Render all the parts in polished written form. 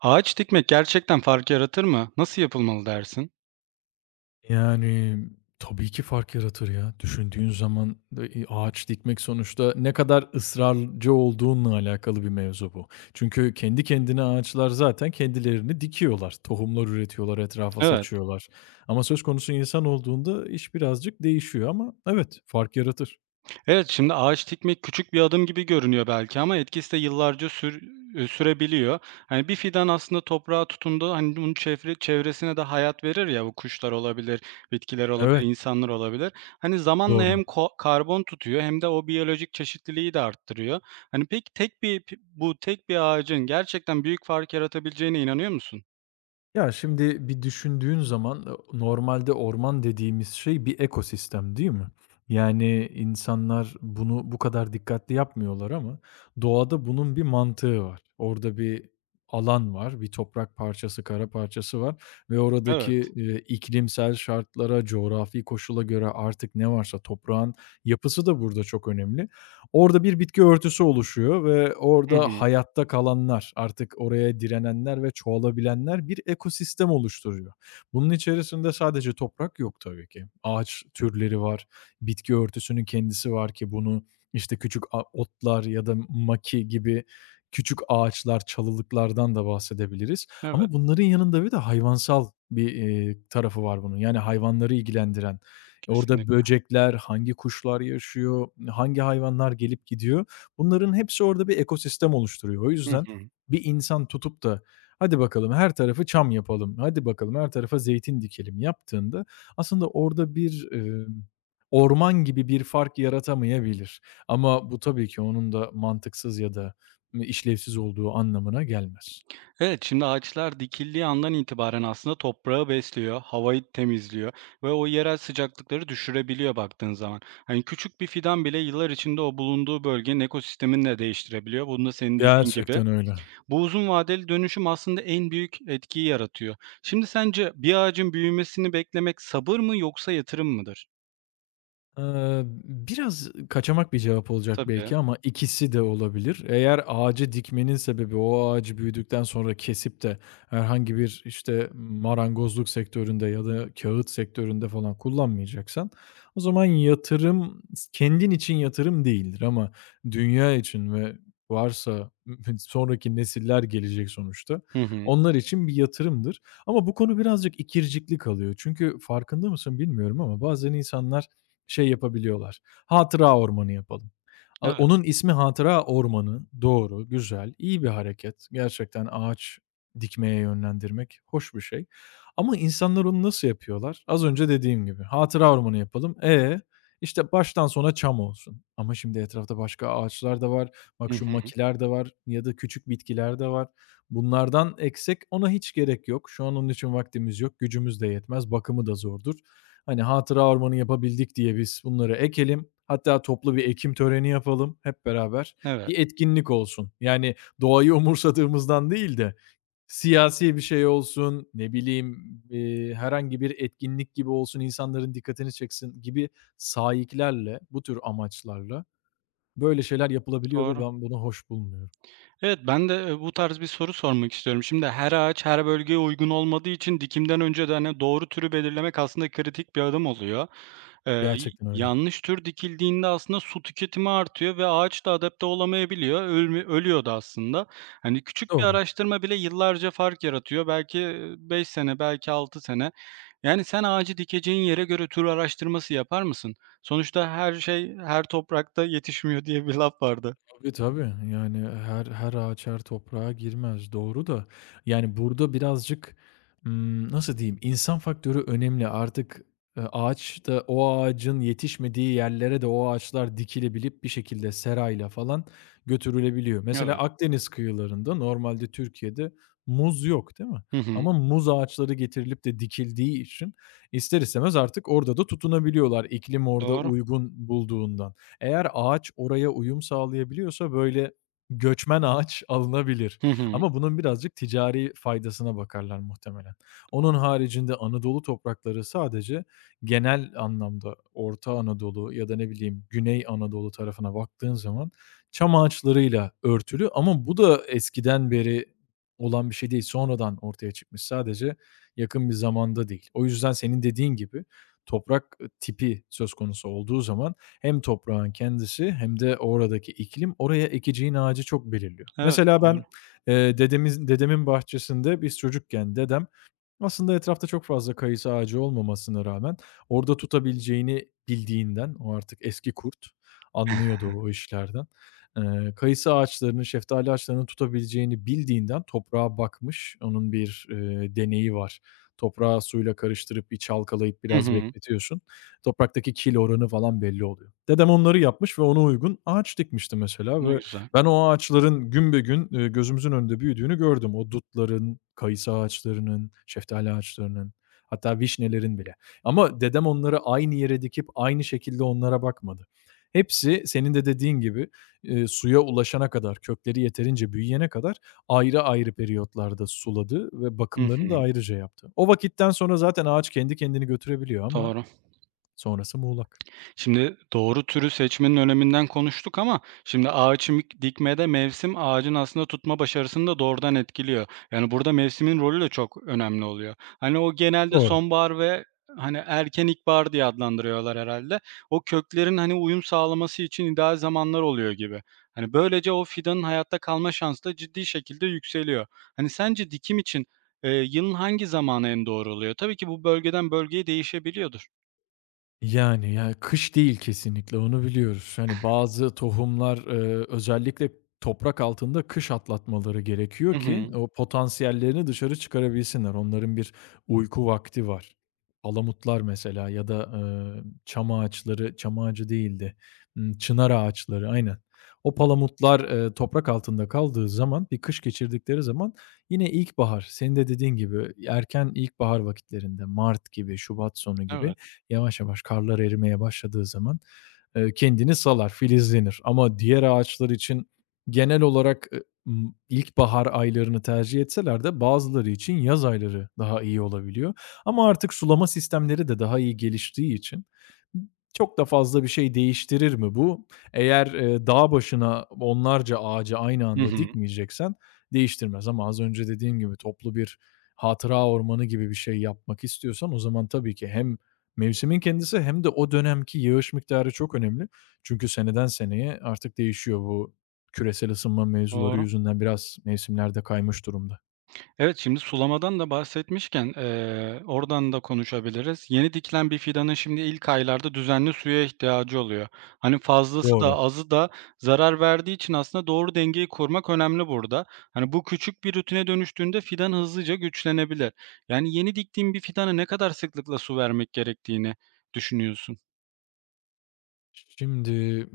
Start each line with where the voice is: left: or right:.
right: Ağaç dikmek gerçekten fark yaratır mı? Nasıl yapılmalı dersin?
left: Yani, tabii ki fark yaratır ya. Düşündüğün zaman da ağaç dikmek sonuçta ne kadar ısrarcı olduğunla alakalı bir mevzu bu. Çünkü kendi kendine ağaçlar zaten kendilerini dikiyorlar. Tohumlar üretiyorlar, etrafa
right: Evet.
left: saçıyorlar. Ama söz konusu insan olduğunda iş birazcık değişiyor ama evet, fark yaratır.
right: Evet, şimdi ağaç dikmek küçük bir adım gibi görünüyor belki ama etkisi de yıllarca sürebiliyor. Hani bir fidan aslında toprağa tutunduğu, hani, bunun çevresine de hayat verir ya, bu kuşlar olabilir, bitkiler olabilir,
left: Evet,
right: insanlar olabilir. Hani zamanla
left: doğru.
right: hem karbon tutuyor hem de o biyolojik çeşitliliği de arttırıyor. Hani peki tek bir pi bu tek bir ağacın gerçekten büyük fark yaratabileceğine inanıyor musun?
left: Ya, şimdi bir düşündüğün zaman, normalde orman dediğimiz şey bir ekosistem, değil mi? Yani, insanlar bunu bu kadar dikkatli yapmıyorlar ama doğada bunun bir mantığı var. Orada bir alan var, bir toprak parçası, kara parçası var ve oradaki,
right: Evet.
left: iklimsel şartlara, coğrafi koşula göre artık ne varsa toprağın yapısı da burada çok önemli. Orada bir bitki örtüsü oluşuyor ve
right: Hı
left: orada
right: hı.
left: hayatta kalanlar, artık oraya direnenler ve çoğalabilenler bir ekosistem oluşturuyor. Bunun içerisinde sadece toprak yok tabii ki. Ağaç türleri var, bitki örtüsünün kendisi var ki bunu, işte, küçük otlar ya da maki gibi küçük ağaçlar, çalılıklardan da bahsedebiliriz.
right: Evet,
left: Ama bunların yanında bir de hayvansal bir, tarafı var bunun. Yani hayvanları ilgilendiren, orada
right: kesinlikle.
left: böcekler, hangi kuşlar yaşıyor, hangi hayvanlar gelip gidiyor, bunların hepsi orada bir ekosistem oluşturuyor. O
right: Hı
left: yüzden
right: hı.
left: bir insan tutup da "Hadi bakalım her tarafı çam yapalım, hadi bakalım her tarafa zeytin dikelim." yaptığında aslında orada bir, orman gibi bir fark yaratamayabilir. Ama bu tabii ki onun da mantıksız ya da işlevsiz olduğu anlamına gelmez.
right: Evet, şimdi ağaçlar dikildiği andan itibaren aslında toprağı besliyor, havayı temizliyor ve o yerel sıcaklıkları düşürebiliyor baktığın zaman. Hani küçük bir fidan bile yıllar içinde o bulunduğu bölgenin ekosistemini de değiştirebiliyor. Bunu senin dediğin gibi.
left: Gerçekten öyle.
right: Bu uzun vadeli dönüşüm aslında en büyük etkiyi yaratıyor. Şimdi sence bir ağacın büyümesini beklemek sabır mı yoksa yatırım mıdır?
left: Biraz kaçamak bir cevap olacak
right: Tabii.
left: belki ama ikisi de olabilir. Eğer ağacı dikmenin sebebi o ağacı büyüdükten sonra kesip de herhangi bir, işte, marangozluk sektöründe ya da kağıt sektöründe falan kullanmayacaksan o zaman kendin için yatırım değildir ama dünya için ve varsa sonraki nesiller gelecek sonuçta,
right: Hı hı.
left: onlar için bir yatırımdır. Ama bu konu birazcık ikircikli kalıyor. Çünkü farkında mısın bilmiyorum ama bazen insanlar şey yapabiliyorlar. Hatıra ormanı yapalım. A
right: Evet.
left: onun ismi hatıra ormanı. Doğru, güzel, iyi bir hareket. Gerçekten ağaç dikmeye yönlendirmek hoş bir şey. Ama insanlar onu nasıl yapıyorlar? Az önce dediğim gibi hatıra ormanı yapalım. E, işte baştan sona çam olsun. Ama şimdi etrafta başka ağaçlar da var.
right: Hı
left: Bak şu
right: hı.
left: makiler de var ya da küçük bitkiler de var. Bunlardan eksek ona hiç gerek yok. Şu an onun için vaktimiz yok, gücümüz de yetmez, bakımı da zordur. Hani hatıra ormanı yapabildik diye biz bunları ekelim. Hatta toplu bir ekim töreni yapalım hep beraber.
right: Evet.
left: Bir etkinlik olsun. Yani doğayı umursadığımızdan değil de siyasi bir şey olsun, ne bileyim, herhangi bir etkinlik gibi olsun, insanların dikkatini çeksin gibi sahiplerle bu tür amaçlarla böyle şeyler yapılabiliyor ve
right: Doğru.
left: ben bunu hoş bulmuyorum.
right: Evet, ben de, bu tarz bir soru sormak istiyorum. Şimdi her ağaç her bölgeye uygun olmadığı için dikimden önce de, hani, doğru türü belirlemek aslında kritik bir adım oluyor. Y
left: Gerçekten öyle.
right: Yanlış tür dikildiğinde aslında su tüketimi artıyor ve ağaç da adapte olamayabiliyor. Ölüyor da aslında. Hani, küçük bir
left: Doğru.
right: araştırma bile yıllarca fark yaratıyor. Belki, 5 sene, belki 6 sene. Yani sen ağacı dikeceğin yere göre tür araştırması yapar mısın? Sonuçta her şey her toprakta yetişmiyor diye bir laf vardı.
left: Tabii, tabii. Yani e, her ağaç her toprağa girmez. Doğru da yani burada birazcık, nasıl diyeyim, insan faktörü önemli. Artık, ağaç da o ağacın yetişmediği yerlere de o ağaçlar dikilebilip bir şekilde serayla falan götürülebiliyor. Mesela
right: Evet.
left: Akdeniz kıyılarında normalde Türkiye'de muz yok, değil mi?
right: Hı hı.
left: Ama muz ağaçları getirilip de dikildiği için ister istemez artık orada da tutunabiliyorlar iklim orada
right: Doğru.
left: uygun bulduğundan. Eğer ağaç oraya uyum sağlayabiliyorsa böyle göçmen ağaç alınabilir
right: Hı hı.
left: ama bunun birazcık ticari faydasına bakarlar muhtemelen. Onun haricinde Anadolu toprakları sadece genel anlamda Orta Anadolu ya da ne bileyim Güney Anadolu tarafına baktığın zaman çam ağaçlarıyla örtülü ama bu da eskiden beri olan bir şey değil. Sonradan ortaya çıkmış. Sadece yakın bir zamanda değil. O yüzden senin dediğin gibi toprak, tipi söz konusu olduğu zaman hem toprağın kendisi hem de oradaki iklim oraya ekeceğin ağacı çok belirliyor.
right: Evet,
left: Mesela
right: doğru.
left: ben, dedemiz dedemin bahçesinde biz çocukken dedem aslında etrafta çok fazla kayısı ağacı olmamasına rağmen orada tutabileceğini bildiğinden, o artık eski kurt, anlıyordu o işlerden. Kayısı ağaçlarını, şeftali ağaçlarını tutabileceğini bildiğinden toprağa bakmış. Onun bir, deneyi var. Toprağı suyla karıştırıp bir çalkalayıp
right: Hı
left: biraz
right: hı.
left: bekletiyorsun. Topraktaki kil oranı falan belli oluyor. Dedem onları yapmış ve ona uygun ağaç dikmişti mesela
right: Ne
left: ve
right: güzel.
left: ben o ağaçların günbegün, gözümüzün önünde büyüdüğünü gördüm. O dutların, kayısı ağaçlarının, şeftali ağaçlarının, hatta vişnelerin bile. Ama dedem onları aynı yere dikip aynı şekilde onlara bakmadı. Hepsi senin de dediğin gibi, suya ulaşana kadar, kökleri yeterince büyüyene kadar ayrı ayrı periyotlarda suladı ve
right: Hı
left: bakımlarını
right: hı.
left: da ayrıca yaptı. O vakitten sonra zaten ağaç kendi kendini götürebiliyor ama
right: Doğru.
left: sonrası muğlak.
right: Şimdi doğru türü seçmenin öneminden konuştuk ama şimdi ağaç dikmede mevsim ağacın aslında tutma başarısını da doğrudan etkiliyor. Yani burada mevsimin rolü de çok önemli oluyor. Hani o genelde
left: Doğru.
right: sonbahar ve hani erken ilkbahar diye adlandırıyorlar herhalde. O köklerin hani uyum sağlaması için ideal zamanlar oluyor gibi. Hani böylece o fidanın hayatta kalma şansı da ciddi şekilde yükseliyor. Hani sence dikim için yılın hangi zamanı en doğru oluyor? Tabii ki bu bölgeden bölgeye değişebiliyordur.
left: Yani, ya, kış değil kesinlikle, onu biliyoruz. Hani, bazı tohumlar, özellikle toprak altında kış atlatmaları
right: Hı
left: gerekiyor ki
right: hı.
left: o potansiyellerini dışarı çıkarabilsinler. Onların bir uyku vakti var. Palamutlar mesela ya da, çam ağacı değildi, çınar ağaçları, aynen. O palamutlar, toprak altında kaldığı zaman, bir kış geçirdikleri zaman yine ilkbahar, senin de dediğin gibi erken ilkbahar vakitlerinde, mart gibi, şubat sonu gibi
right: Evet.
left: yavaş yavaş karlar erimeye başladığı zaman, kendini salar, filizlenir. Ama diğer ağaçlar için genel olarak, ilkbahar aylarını tercih etseler de bazıları için yaz ayları daha iyi olabiliyor. Ama artık sulama sistemleri de daha iyi geliştiği için çok da fazla bir şey değiştirir mi bu? Eğer, dağ başına onlarca ağacı aynı
right: Hı
left: anda
right: hı.
left: dikmeyeceksen değiştirmez ama az önce dediğim gibi toplu bir hatıra ormanı gibi bir şey yapmak istiyorsan o zaman tabii ki hem mevsimin kendisi hem de o dönemki yağış miktarı çok önemli. Çünkü seneden seneye artık değişiyor bu küresel ısınma mevzuları
right: Doğru.
left: yüzünden biraz mevsimlerde kaymış durumda.
right: Evet, şimdi sulamadan da bahsetmişken, oradan da konuşabiliriz. Yeni dikilen bir fidanın şimdi ilk aylarda düzenli suya ihtiyacı oluyor. Hani fazlası da
left: Doğru.
right: azı da zarar verdiği için aslında doğru dengeyi kurmak önemli burada. Hani bu küçük bir rutine dönüştüğünde fidan hızlıca güçlenebilir. Yani yeni diktiğin bir fidana ne kadar sıklıkla su vermek gerektiğini düşünüyorsun?
left: Şimdi,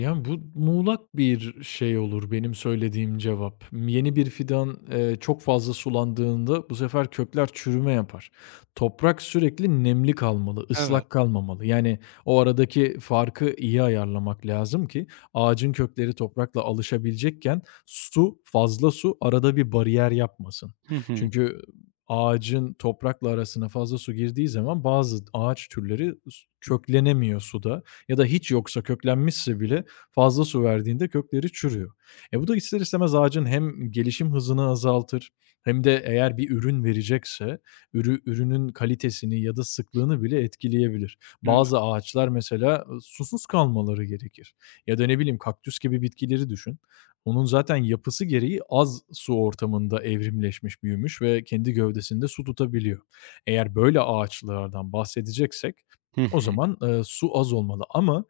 left: yani, bu muğlak bir şey olur benim söylediğim cevap. Yeni bir fidan, çok fazla sulandığında bu sefer kökler çürüme yapar. Toprak sürekli nemli kalmalı,
right: Evet.
left: ıslak kalmamalı. Yani, o aradaki farkı iyi ayarlamak lazım ki ağacın kökleri toprakla alışabilecekken su, fazla su arada bir bariyer yapmasın.
right: Hı hı.
left: Çünkü ağacın toprakla arasına fazla su girdiği zaman bazı ağaç türleri köklenemiyor suda ya da hiç yoksa köklenmişse bile fazla su verdiğinde kökleri çürüyor. E, bu da ister istemez ağacın hem gelişim hızını azaltır hem de eğer bir ürün verecekse ürünün kalitesini ya da sıklığını bile etkileyebilir.
right: Evet.
left: Bazı ağaçlar mesela, susuz kalmaları gerekir ya da ne bileyim kaktüs gibi bitkileri düşün. Onun zaten yapısı gereği az su ortamında evrimleşmiş, büyümüş ve kendi gövdesinde su tutabiliyor. Eğer böyle ağaçlardan bahsedeceksek
right: Hı
left: o
right: hı.
left: zaman, su az olmalı ama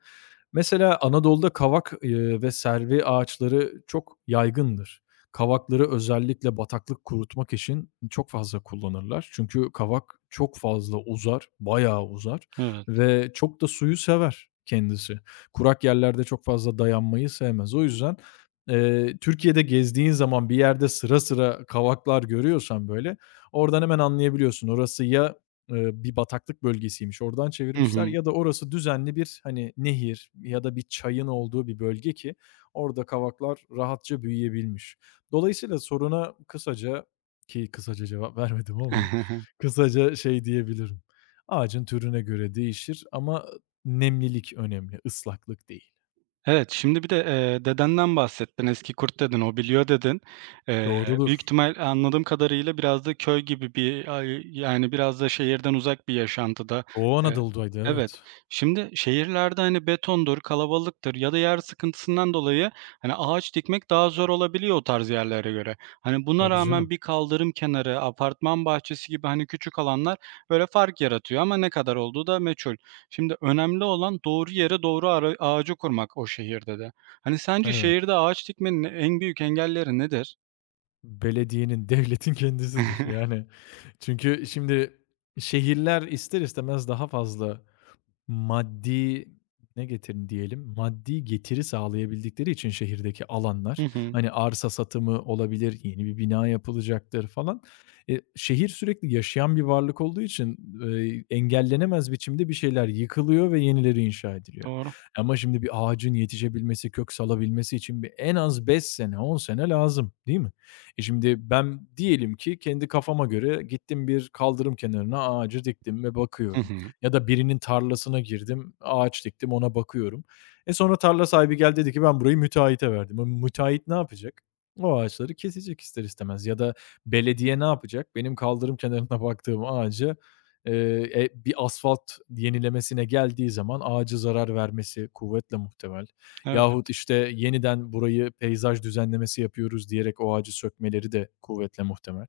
left: mesela Anadolu'da kavak, ve servi ağaçları çok yaygındır. Kavakları özellikle bataklık kurutmak için çok fazla kullanırlar. Çünkü kavak çok fazla uzar, bayağı uzar
right: Evet.
left: ve çok da suyu sever kendisi. Kurak yerlerde çok fazla dayanmayı sevmez. O yüzden, Türkiye'de gezdiğin zaman bir yerde sıra sıra kavaklar görüyorsan böyle, oradan hemen anlayabiliyorsun. Orası ya bir bataklık bölgesiymiş, oradan
right: Hı
left: çevirmişler
right: hı.
left: ya da orası düzenli bir, hani, nehir ya da bir çayın olduğu bir bölge ki orada kavaklar rahatça büyüyebilmiş. Dolayısıyla soruna kısaca cevap vermedim ama kısaca şey diyebilirim, ağacın türüne göre değişir ama nemlilik önemli, ıslaklık değil.
right: Evet, şimdi bir de, dedenden bahsettin, "Eski kurt." dedin, "O biliyor." dedin. Büyük
left: Doğrudur.
right: ihtimal anladığım kadarıyla biraz da köy gibi bir, ay yani, biraz da şehirden uzak bir yaşantıda.
left: Doğu
right: Eee
left: Anadolu'daydı,
right: Evet.
left: evet.
right: Şimdi şehirlerde, hani, betondur, kalabalıktır ya da yer sıkıntısından dolayı, hani, ağaç dikmek daha zor olabiliyor o tarz yerlere göre. Hani, buna
left: Tabii
right: rağmen
left: canım.
right: bir kaldırım kenarı, apartman bahçesi gibi, hani, küçük alanlar böyle fark yaratıyor ama ne kadar olduğu da meçhul. Şimdi önemli olan doğru yere doğru ağacı kurmak o şehirde de. Hani sence
left: Evet.
right: şehirde ağaç dikmenin en büyük engelleri nedir?
left: Belediyenin, devletin kendisidir. Yani çünkü şimdi şehirler ister istemez daha fazla Maddi maddi getiri sağlayabildikleri için şehirdeki
right: Hı
left: alanlar,
right: hı.
left: hani, arsa satımı olabilir, yeni bir bina yapılacaktır falan. Şehir sürekli yaşayan bir varlık olduğu için, engellenemez biçimde bir şeyler yıkılıyor ve yenileri inşa ediliyor.
right: Doğru.
left: Ama şimdi bir ağacın yetişebilmesi, kök salabilmesi için bir en az 5 sene, 10 sene lazım, değil mi? E, şimdi ben diyelim ki kendi kafama göre gittim bir kaldırım kenarına ağacı diktim ve
right: Hı
left: bakıyorum
right: hı.
left: ya da birinin tarlasına girdim, ağaç diktim, ona bakıyorum. E, sonra tarla sahibi geldi dedi ki ben burayı müteahhite verdim. E, müteahhit ne yapacak? O ağaçları kesecek ister istemez ya da belediye ne yapacak? Benim kaldırım kenarına baktığım ağacı, eee, bir asfalt yenilemesine geldiği zaman ağacı zarar vermesi kuvvetle muhtemel.
right: Evet.
left: Yahut işte yeniden burayı peyzaj düzenlemesi yapıyoruz diyerek o ağacı sökmeleri de kuvvetle muhtemel.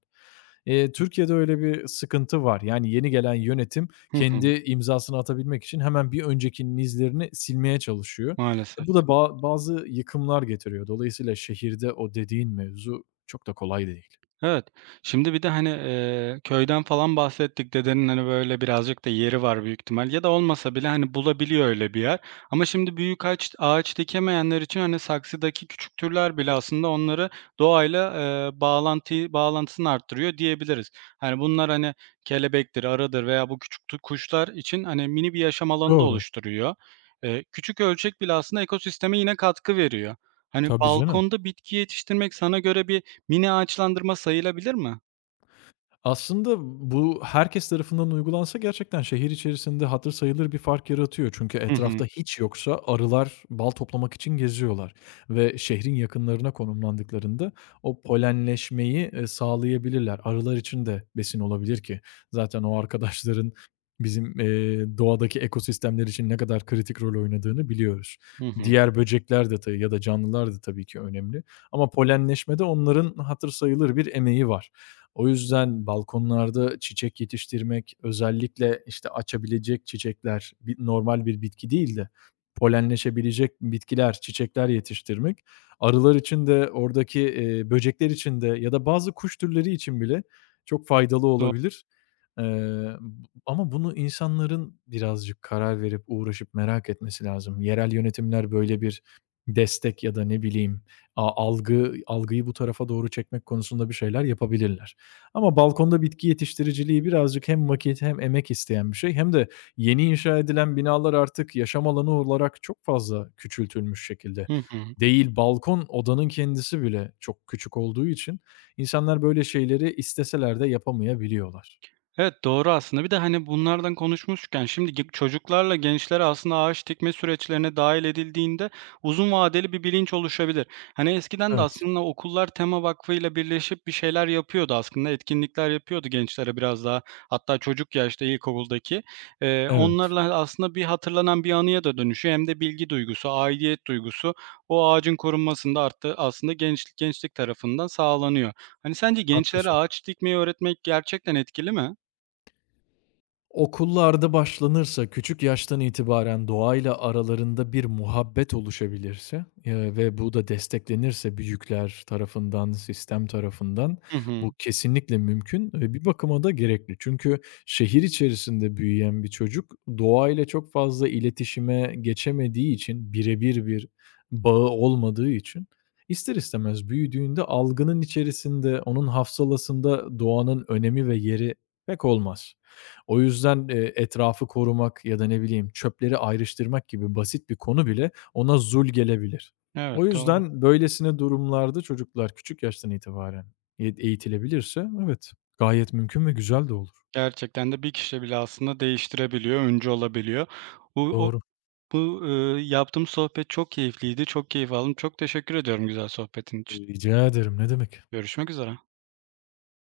left: Türkiye'de öyle bir sıkıntı var. Yani yeni gelen yönetim
right: Hı hı.
left: kendi imzasını atabilmek için hemen bir öncekinin izlerini silmeye çalışıyor. E, bu
right: Maalesef.
left: da bazı yıkımlar getiriyor. Dolayısıyla şehirde o dediğin mevzu çok da kolay değil.
right: Evet. Şimdi bir de, hani, köyden falan bahsettik. Dedenin, hani, böyle birazcık da yeri var büyük ihtimal ya da olmasa bile, hani, bulabiliyor öyle bir yer. Ama şimdi büyük ağaç dikemeyenler için, hani, saksıdaki küçük türler bile aslında onları doğayla, bağlantısını arttırıyor diyebiliriz. Hani, bunlar, hani, kelebektir, arıdır veya bu küçük kuşlar için, hani, mini bir yaşam alanı da
left: Doğru.
right: oluşturuyor. Küçük ölçek bile aslında ekosisteme yine katkı veriyor. Hani,
left: Tabii canım.
right: balkonda bitki yetiştirmek sana göre bir mini ağaçlandırma sayılabilir mi?
left: Aslında bu herkes tarafından uygulansa gerçekten şehir içerisinde hatır sayılır bir fark yaratıyor. Çünkü
right: Hı hı.
left: etrafta hiç yoksa arılar bal toplamak için geziyorlar ve şehrin yakınlarına konumlandıklarında o polenleşmeyi, sağlayabilirler. Arılar için de besin olabilir ki zaten o arkadaşların bizim, doğadaki ekosistemler için ne kadar kritik rol oynadığını biliyoruz.
right: Hı hı.
left: Diğer böcekler de ya da canlılar da tabii ki önemli ama polenleşmede onların hatır sayılır bir emeği var. O yüzden balkonlarda çiçek yetiştirmek, özellikle, işte, açabilecek çiçekler, normal bir bitki değil de polenleşebilecek bitkiler, çiçekler yetiştirmek, arılar için de oradaki, böcekler için de ya da bazı kuş türleri için bile çok faydalı
right: Do
left: olabilir. Eee, Ama bunu insanların birazcık karar verip, uğraşıp, merak etmesi lazım. Yerel yönetimler böyle bir destek ya da ne bileyim, a algı algıyı bu tarafa doğru çekmek konusunda bir şeyler yapabilirler. Ama balkonda bitki yetiştiriciliği birazcık hem vakit hem emek isteyen bir şey hem de yeni inşa edilen binalar artık yaşam alanı olarak çok fazla küçültülmüş şekilde.
right: Hı hı.
left: Değil, balkon odanın kendisi bile çok küçük olduğu için insanlar böyle şeyleri isteseler de yapamayabiliyorlar.
right: Evet, doğru aslında. Bir de, hani, bunlardan konuşmuşken şimdi çocuklarla gençler aslında ağaç dikme süreçlerine dahil edildiğinde uzun vadeli bir bilinç oluşabilir. Hani, eskiden de
left: Evet,
right: aslında okullar Tema Vakfı'yla birleşip bir şeyler yapıyordu aslında, etkinlikler yapıyordu gençlere biraz daha. Hatta çocuk yaşta ilkokuldaki.
left: evet.
right: Onlarla aslında bir hatırlanan bir anıya da dönüşüyor hem de bilgi duygusu, aidiyet duygusu o ağacın korunmasında arttı aslında gençlik tarafından sağlanıyor. Hani, sence gençlere
left: Haklısın.
right: ağaç dikmeyi öğretmek gerçekten etkili mi?
left: Okullarda başlanırsa küçük yaştan itibaren doğayla aralarında bir muhabbet oluşabilirse, ve bu da desteklenirse büyükler tarafından, sistem tarafından
right: Hı hı.
left: bu kesinlikle mümkün ve bir bakıma da gerekli. Çünkü şehir içerisinde büyüyen bir çocuk doğayla çok fazla iletişime geçemediği için, birebir bir bağı olmadığı için ister istemez büyüdüğünde algının içerisinde, onun hafsalasında doğanın önemi ve yeri pek olmaz. O yüzden, etrafı korumak ya da ne bileyim çöpleri ayrıştırmak gibi basit bir konu bile ona zul gelebilir.
right: Evet,
left: O
right: doğru.
left: yüzden böylesine durumlarda çocuklar küçük yaştan itibaren eğitilebilirse evet, gayet mümkün ve güzel de olur.
right: Gerçekten de bir kişi bile aslında değiştirebiliyor, öncü olabiliyor. Bu o
left: Doğru.
right: bu, Yaptığımız sohbet çok keyifliydi. Çok keyif aldım. Çok teşekkür ediyorum güzel sohbetin için.
left: Rica ederim, ne demek.
right: Görüşmek üzere.